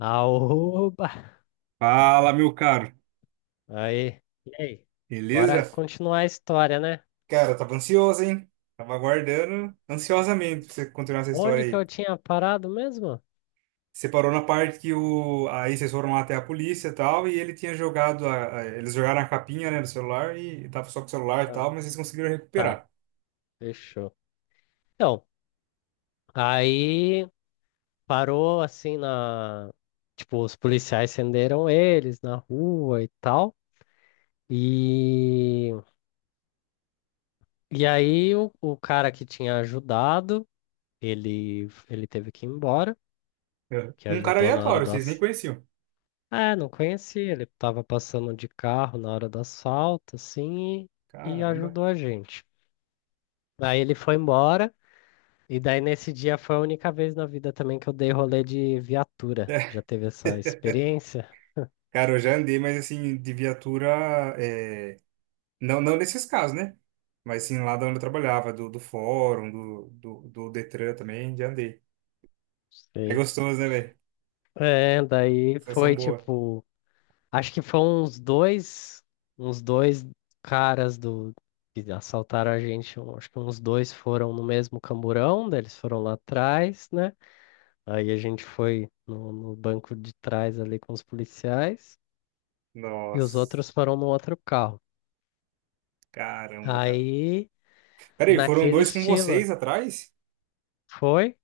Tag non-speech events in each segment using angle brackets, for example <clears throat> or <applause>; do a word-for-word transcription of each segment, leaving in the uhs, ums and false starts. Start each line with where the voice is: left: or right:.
left: Aoba!
right: Fala, meu caro.
left: Aí, e aí? Bora
right: Beleza?
left: continuar a história, né?
right: Cara, tava ansioso, hein? Tava aguardando ansiosamente pra você continuar essa história
left: Onde que eu
right: aí.
left: tinha parado mesmo?
right: Você parou na parte que o... aí vocês foram lá até a polícia e tal, e ele tinha jogado a... a- eles jogaram a capinha, né, do celular e tava só com o celular e
left: Não.
right: tal, mas vocês conseguiram
left: Tá,
right: recuperar.
left: fechou. Então, aí parou assim na. Tipo, os policiais acenderam eles na rua e tal. E, e aí o, o cara que tinha ajudado, ele, ele teve que ir embora,
right: É.
left: que
right: Um cara
left: ajudou na hora
right: aleatório,
left: do,
right: vocês nem
left: ac-
right: conheciam.
left: é, não conheci. Ele tava passando de carro na hora do assalto, assim, e, e
right: Caramba.
left: ajudou a gente. Aí ele foi embora, e daí nesse dia foi a única vez na vida também que eu dei rolê de viatura. Já
right: É.
left: teve essa experiência?
right: Cara, eu já andei, mas assim, de viatura, é, não, não nesses casos, né? Mas sim, lá da onde eu trabalhava, do, do fórum, do, do, do Detran também, já andei. É
left: Sei.
right: gostoso, né, velho?
left: É, daí
right: Sensação
left: foi
right: boa.
left: tipo, acho que foram uns dois, uns dois caras do que assaltaram a gente, um- acho que uns dois foram no mesmo camburão, daí eles foram lá atrás, né? Aí a gente foi no, no banco de trás ali com os policiais e os
right: Nossa,
left: outros foram no outro carro.
right: caramba, cara.
left: Aí,
right: Peraí, foram
left: naquele
right: dois com
left: estilo,
right: vocês atrás?
left: foi?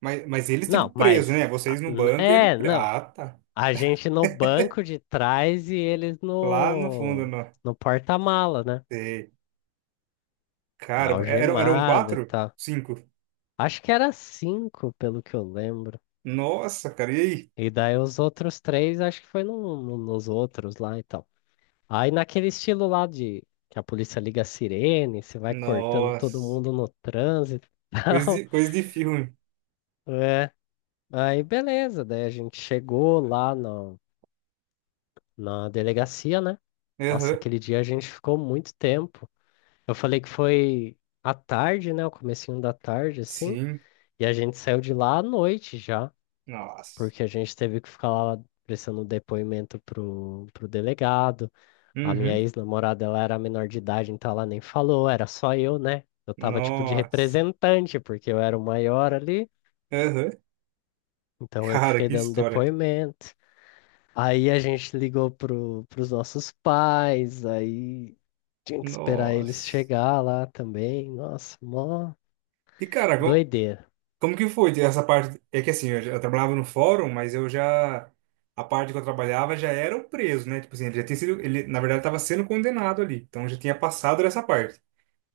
right: Mas, mas eles,
left: Não,
right: tipo, preso,
left: mas.
right: né?
left: Ah,
right: Vocês no
left: n-
right: banco e ele...
left: é,
right: pre-
left: não.
right: ah, tá.
left: A gente no banco de trás e eles
right: Lá no fundo,
left: no,
right: não.
left: no porta-mala, né?
right: Sei. Cara, eram, eram
left: Algemada e
right: quatro?
left: tal.
right: Cinco?
left: Acho que era cinco, pelo que eu lembro.
right: Nossa, cara, e aí?
left: E daí os outros três, acho que foi no, no- nos outros lá e tal. Aí naquele estilo lá de que a polícia liga a sirene, você vai cortando todo
right: Nossa.
left: mundo no trânsito <laughs> e
right: Coisa
left: tal.
right: de, coisa de filme.
left: É. Aí beleza, daí a gente chegou lá na, na delegacia, né? Nossa,
right: Aham.
left: aquele dia a gente ficou muito tempo. Eu falei que foi à tarde, né? O comecinho da tarde, assim.
right: Sim.
left: E a gente saiu de lá à noite já,
right: Nossa.
left: porque a gente teve que ficar lá prestando depoimento pro, pro delegado. A minha
right: Uhum.
left: ex-namorada, ela era menor de idade, então ela nem falou, era só eu, né? Eu tava tipo de
right: Nossa.
left: representante, porque eu era o maior ali,
right: Aham.
left: então eu que
right: Cara,
left: fiquei
right: que
left: dando
right: história.
left: depoimento. Aí a gente ligou pro, pros nossos pais, aí tinha que esperar eles
right: Nossa.
left: chegar lá também. Nossa, mó
right: E, cara,
left: doideira.
right: como que foi essa parte? É que assim, eu, já- eu trabalhava no fórum, mas eu já. A parte que eu trabalhava já era o preso, né? Tipo assim, ele já tinha sido. Ele, na verdade, estava sendo condenado ali. Então já tinha passado dessa parte.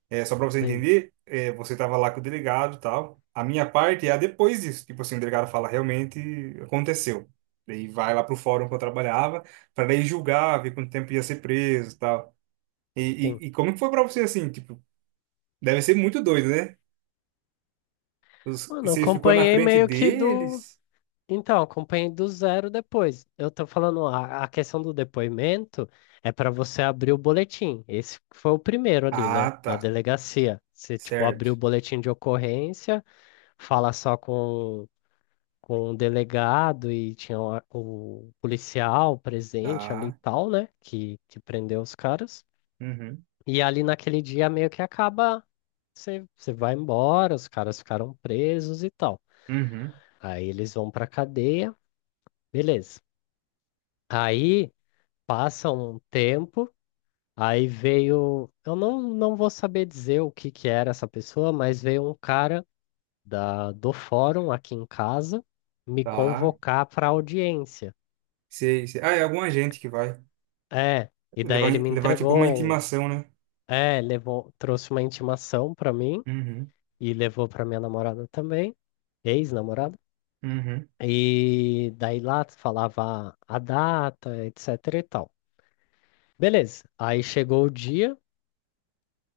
right: É, só para você
left: Sim,
right: entender, é, você estava lá com o delegado e tal. A minha parte é a depois disso. Tipo assim, o delegado fala, realmente aconteceu. Daí vai lá pro fórum que eu trabalhava, para daí julgar, ver quanto tempo ia ser preso e tal. E,
left: sim.
right: e, e como que foi para você assim? Tipo, deve ser muito doido, né? Os- e
left: Mano, eu
right: você ficou na
left: acompanhei
right: frente
left: meio que do.
right: deles.
left: Então, acompanhei do zero depois. Eu tô falando, a, a questão do depoimento é para você abrir o boletim. Esse foi o primeiro ali,
right: Ah,
left: né? Na
right: tá.
left: delegacia. Você, tipo,
right: Certo.
left: abriu o boletim de ocorrência, fala só com, com o delegado e tinha o, o policial presente ali e
right: Tá.
left: tal, né? Que, que prendeu os caras.
right: Uhum.
left: E ali naquele dia meio que acaba, você, você vai embora, os caras ficaram presos e tal.
right: Uhum.
left: Aí eles vão pra cadeia, beleza. Aí. Passa um tempo, aí veio. Eu não, não vou saber dizer o que que era essa pessoa, mas veio um cara da, do fórum aqui em casa me
right: Tá.
left: convocar para audiência.
right: Sei, sei. Ah, é alguma gente que vai
left: É, e daí
right: levar,
left: ele me
right: levar tipo uma
left: entregou. um-
right: intimação, né?
left: É, levou, trouxe uma intimação para mim
right: Uhum.
left: e levou para minha namorada também, ex-namorada.
right: Uhum.
left: E daí lá falava a data, etc e tal. Beleza, aí chegou o dia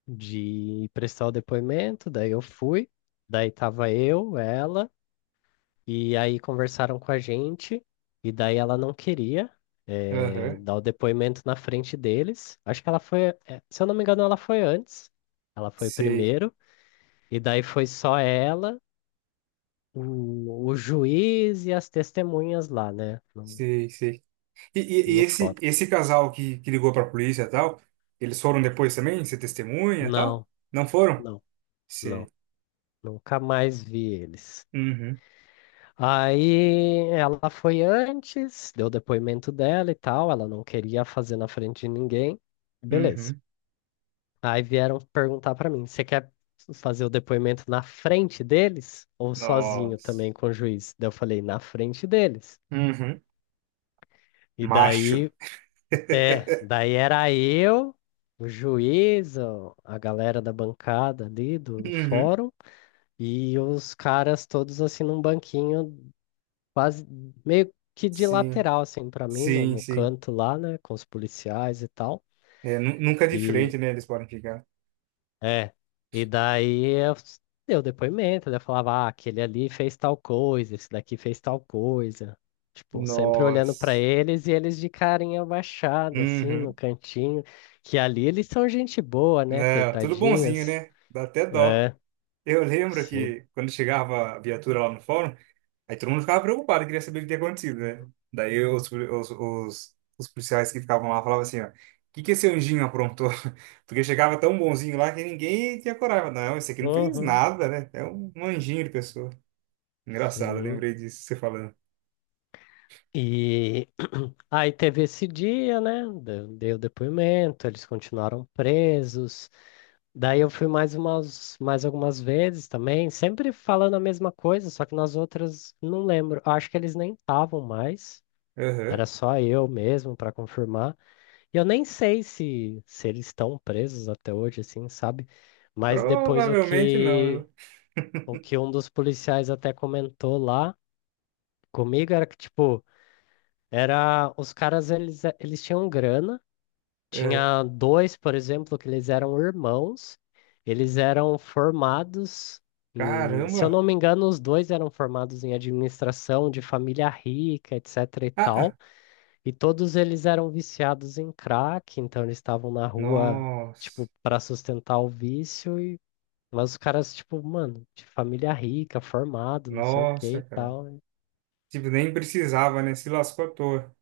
left: de prestar o depoimento, daí eu fui, daí tava eu, ela, e aí conversaram com a gente, e daí ela não queria eh,
right: Aham.
left: dar o depoimento na frente deles. Acho que ela foi, eh, se eu não me engano, ela foi antes, ela foi
right: Sei,
left: primeiro, e daí foi só ela, o, o juiz e as testemunhas lá, né, no,
right: sei, sei. E, e, e
left: no
right: esse,
left: fórum.
right: esse casal que, que ligou pra polícia e tal, eles foram depois também? Ser testemunha e tal?
left: Não,
right: Não foram?
left: não, não,
right: Sei.
left: nunca mais vi eles.
right: Uhum.
left: Aí ela foi antes, deu o depoimento dela e tal, ela não queria fazer na frente de ninguém. Beleza.
right: Uhum.
left: Aí vieram perguntar pra mim: você quer fazer o depoimento na frente deles ou sozinho
right: Nossa.
left: também com o juiz? Daí eu falei: na frente deles.
right: Uhum.
left: E
right: Macho.
left: daí, é, daí era eu, o juiz, o- a galera da bancada ali do, do
right: Uhum.
left: fórum e os caras todos assim num banquinho quase meio
right: <laughs>
left: que de
right: Sim,
left: lateral, assim, pra mim, no,
right: sim,
left: no
right: sim.
left: canto lá, né, com os policiais e tal.
right: É, nu- nunca de
left: E
right: frente, né? Eles podem ficar.
left: é, e daí eu s- deu depoimento, daí eu falava, ah, aquele ali fez tal coisa, esse daqui fez tal coisa. Tipo, sempre olhando pra
right: Nossa.
left: eles e eles de carinha baixada, assim, no
right: Uhum.
left: cantinho. Que ali eles são gente boa, né,
right: Não, tudo bonzinho,
left: coitadinhas.
right: né? Dá até dó.
left: É,
right: Eu lembro
left: sim.
right: que quando chegava a viatura lá no fórum, aí todo mundo ficava preocupado, queria saber o que tinha acontecido, né? Daí os, os, os, os policiais que ficavam lá falavam assim, ó, o que que esse anjinho aprontou? <laughs> Porque chegava tão bonzinho lá que ninguém tinha coragem. Não, esse aqui não fez
left: Uhum,
right: nada, né? É um um anjinho de pessoa. Engraçado, eu
left: sim.
right: lembrei disso, você falando.
left: E <clears throat> aí teve esse dia, né? de- Dei o depoimento, eles continuaram presos. Daí eu fui mais umas, mais algumas vezes também, sempre falando a mesma coisa, só que nas outras não lembro. Acho que eles nem estavam mais.
right: Aham.
left: Era só eu mesmo para confirmar. E eu nem sei se, se eles estão presos até hoje, assim, sabe? Mas depois o
right: Provavelmente não,
left: que,
right: viu?
left: o que um dos policiais até comentou lá comigo era que, tipo, era, os caras, eles, eles tinham grana.
right: É.
left: Tinha dois, por exemplo, que eles eram irmãos. Eles eram formados em, se eu
right: Caramba.
left: não me engano, os dois eram formados em administração de família rica, etc e
right: Ah, ah.
left: tal. E todos eles eram viciados em crack, então eles estavam na rua,
right: Nossa.
left: tipo, para sustentar o vício e mas os caras, tipo, mano, de família rica, formado, não sei o que
right: Nossa,
left: e
right: cara.
left: tal.
right: Tipo, nem precisava, né? Se lascou à toa.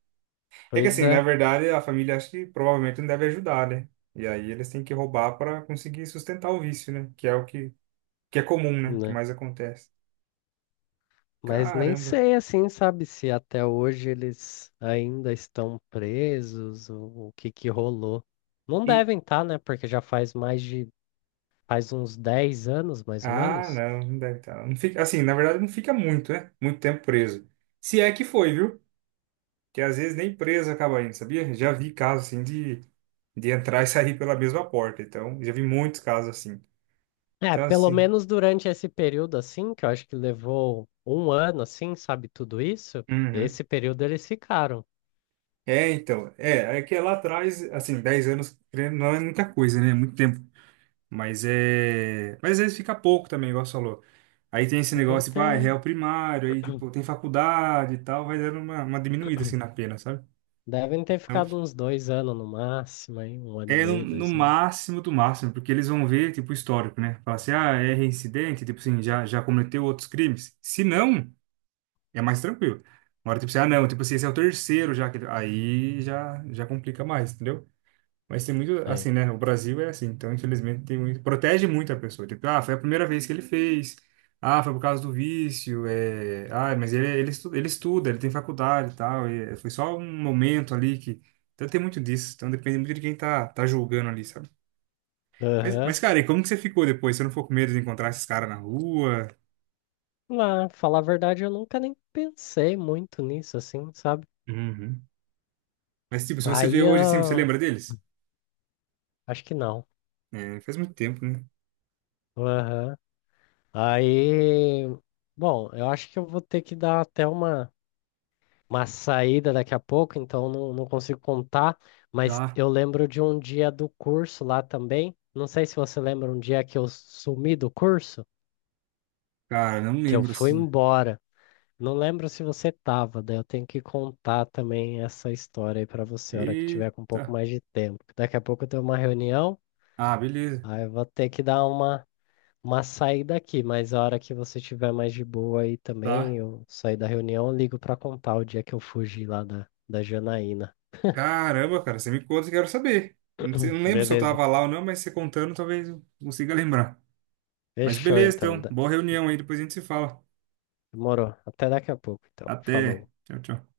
right: É que
left: Pois
right: assim, na
left: é,
right: verdade, a família acha que provavelmente não deve ajudar, né? E aí eles têm que roubar para conseguir sustentar o vício, né? Que é o que, que é comum, né? Que
left: né?
right: mais acontece.
left: Mas nem
right: Caramba.
left: sei, assim, sabe, se até hoje eles ainda estão presos, ou o que que rolou. Não
right: E
left: devem estar, né? Porque já faz mais de, faz uns dez anos, mais ou
right: ah,
left: menos.
right: não, não deve estar. Não fica, assim, na verdade, não fica muito, né? Muito tempo preso. Se é que foi, viu? Que às vezes nem preso acaba indo, sabia? Já vi casos assim de, de entrar e sair pela mesma porta. Então, já vi muitos casos assim.
left: É,
right: Então,
left: pelo
right: assim.
left: menos durante esse período, assim, que eu acho que levou um ano, assim, sabe, tudo isso,
right: Uhum.
left: esse período eles ficaram.
right: É, então, é, é que é lá atrás, assim, dez anos querendo, não é muita coisa, né? É muito tempo. Mas é. Mas às vezes fica pouco também, igual você falou. Aí tem esse
left: Devem
right: negócio, tipo, ah, é
left: ter,
right: réu primário, aí, tipo, tem faculdade e tal, vai dando uma, uma diminuída, assim, na pena, sabe?
left: devem ter
right: Então,
left: ficado uns dois anos no máximo, aí, um ano e
right: é no,
left: meio,
right: no
left: dois anos.
right: máximo do máximo, porque eles vão ver, tipo, o histórico, né? Falar assim, ah, é reincidente, tipo assim, já, já cometeu outros crimes. Se não, é mais tranquilo. Agora, tipo assim, ah, não, tipo assim, esse é o terceiro já que. Aí já, já complica mais, entendeu? Mas tem muito, assim, né? O Brasil é assim, então infelizmente tem muito, protege muito a pessoa. Tipo, ah, foi a primeira vez que ele fez, ah, foi por causa do vício, é... ah, mas ele, ele, estu- ele estuda, ele tem faculdade e tal, e foi só um momento ali que. Então tem muito disso, então depende muito de quem tá, tá julgando ali, sabe? Mas,
left: Aí.
right: mas, cara, e como que você ficou depois? Você não ficou com medo de encontrar esses caras na rua?
left: Lá, falar a verdade, eu nunca nem pensei muito nisso, assim, sabe?
right: Uhum. Mas, tipo, se você vê
left: Aí
right: hoje assim, você
left: eu
right: lembra deles?
left: acho que não.
right: É, faz muito tempo, né?
left: Aham. Aí, bom, eu acho que eu vou ter que dar até uma, uma saída daqui a pouco, então não, não consigo contar, mas
right: Tá.
left: eu lembro de um dia do curso lá também. Não sei se você lembra um dia que eu sumi do curso,
right: Cara, não
left: que eu
right: lembro
left: fui
right: assim.
left: embora. Não lembro se você tava, daí eu tenho que contar também essa história aí pra você, a hora que tiver com um pouco
right: Eita.
left: mais de tempo. Daqui a pouco eu tenho uma reunião,
right: Ah, beleza.
left: aí eu vou ter que dar uma, uma saída aqui, mas a hora que você tiver mais de boa aí também,
right: Tá.
left: eu sair da reunião, eu ligo pra contar o dia que eu fugi lá da, da Janaína.
right: Caramba, cara, você me conta que eu quero saber. Não sei, não lembro se eu
left: Beleza,
right: tava lá ou não, mas você contando talvez eu consiga lembrar. Mas
left: fechou
right: beleza,
left: então.
right: então.
left: da-
right: Boa reunião aí, depois a gente se fala.
left: Demorou. Até daqui a pouco, então.
right: Até.
left: Falou.
right: Tchau, tchau.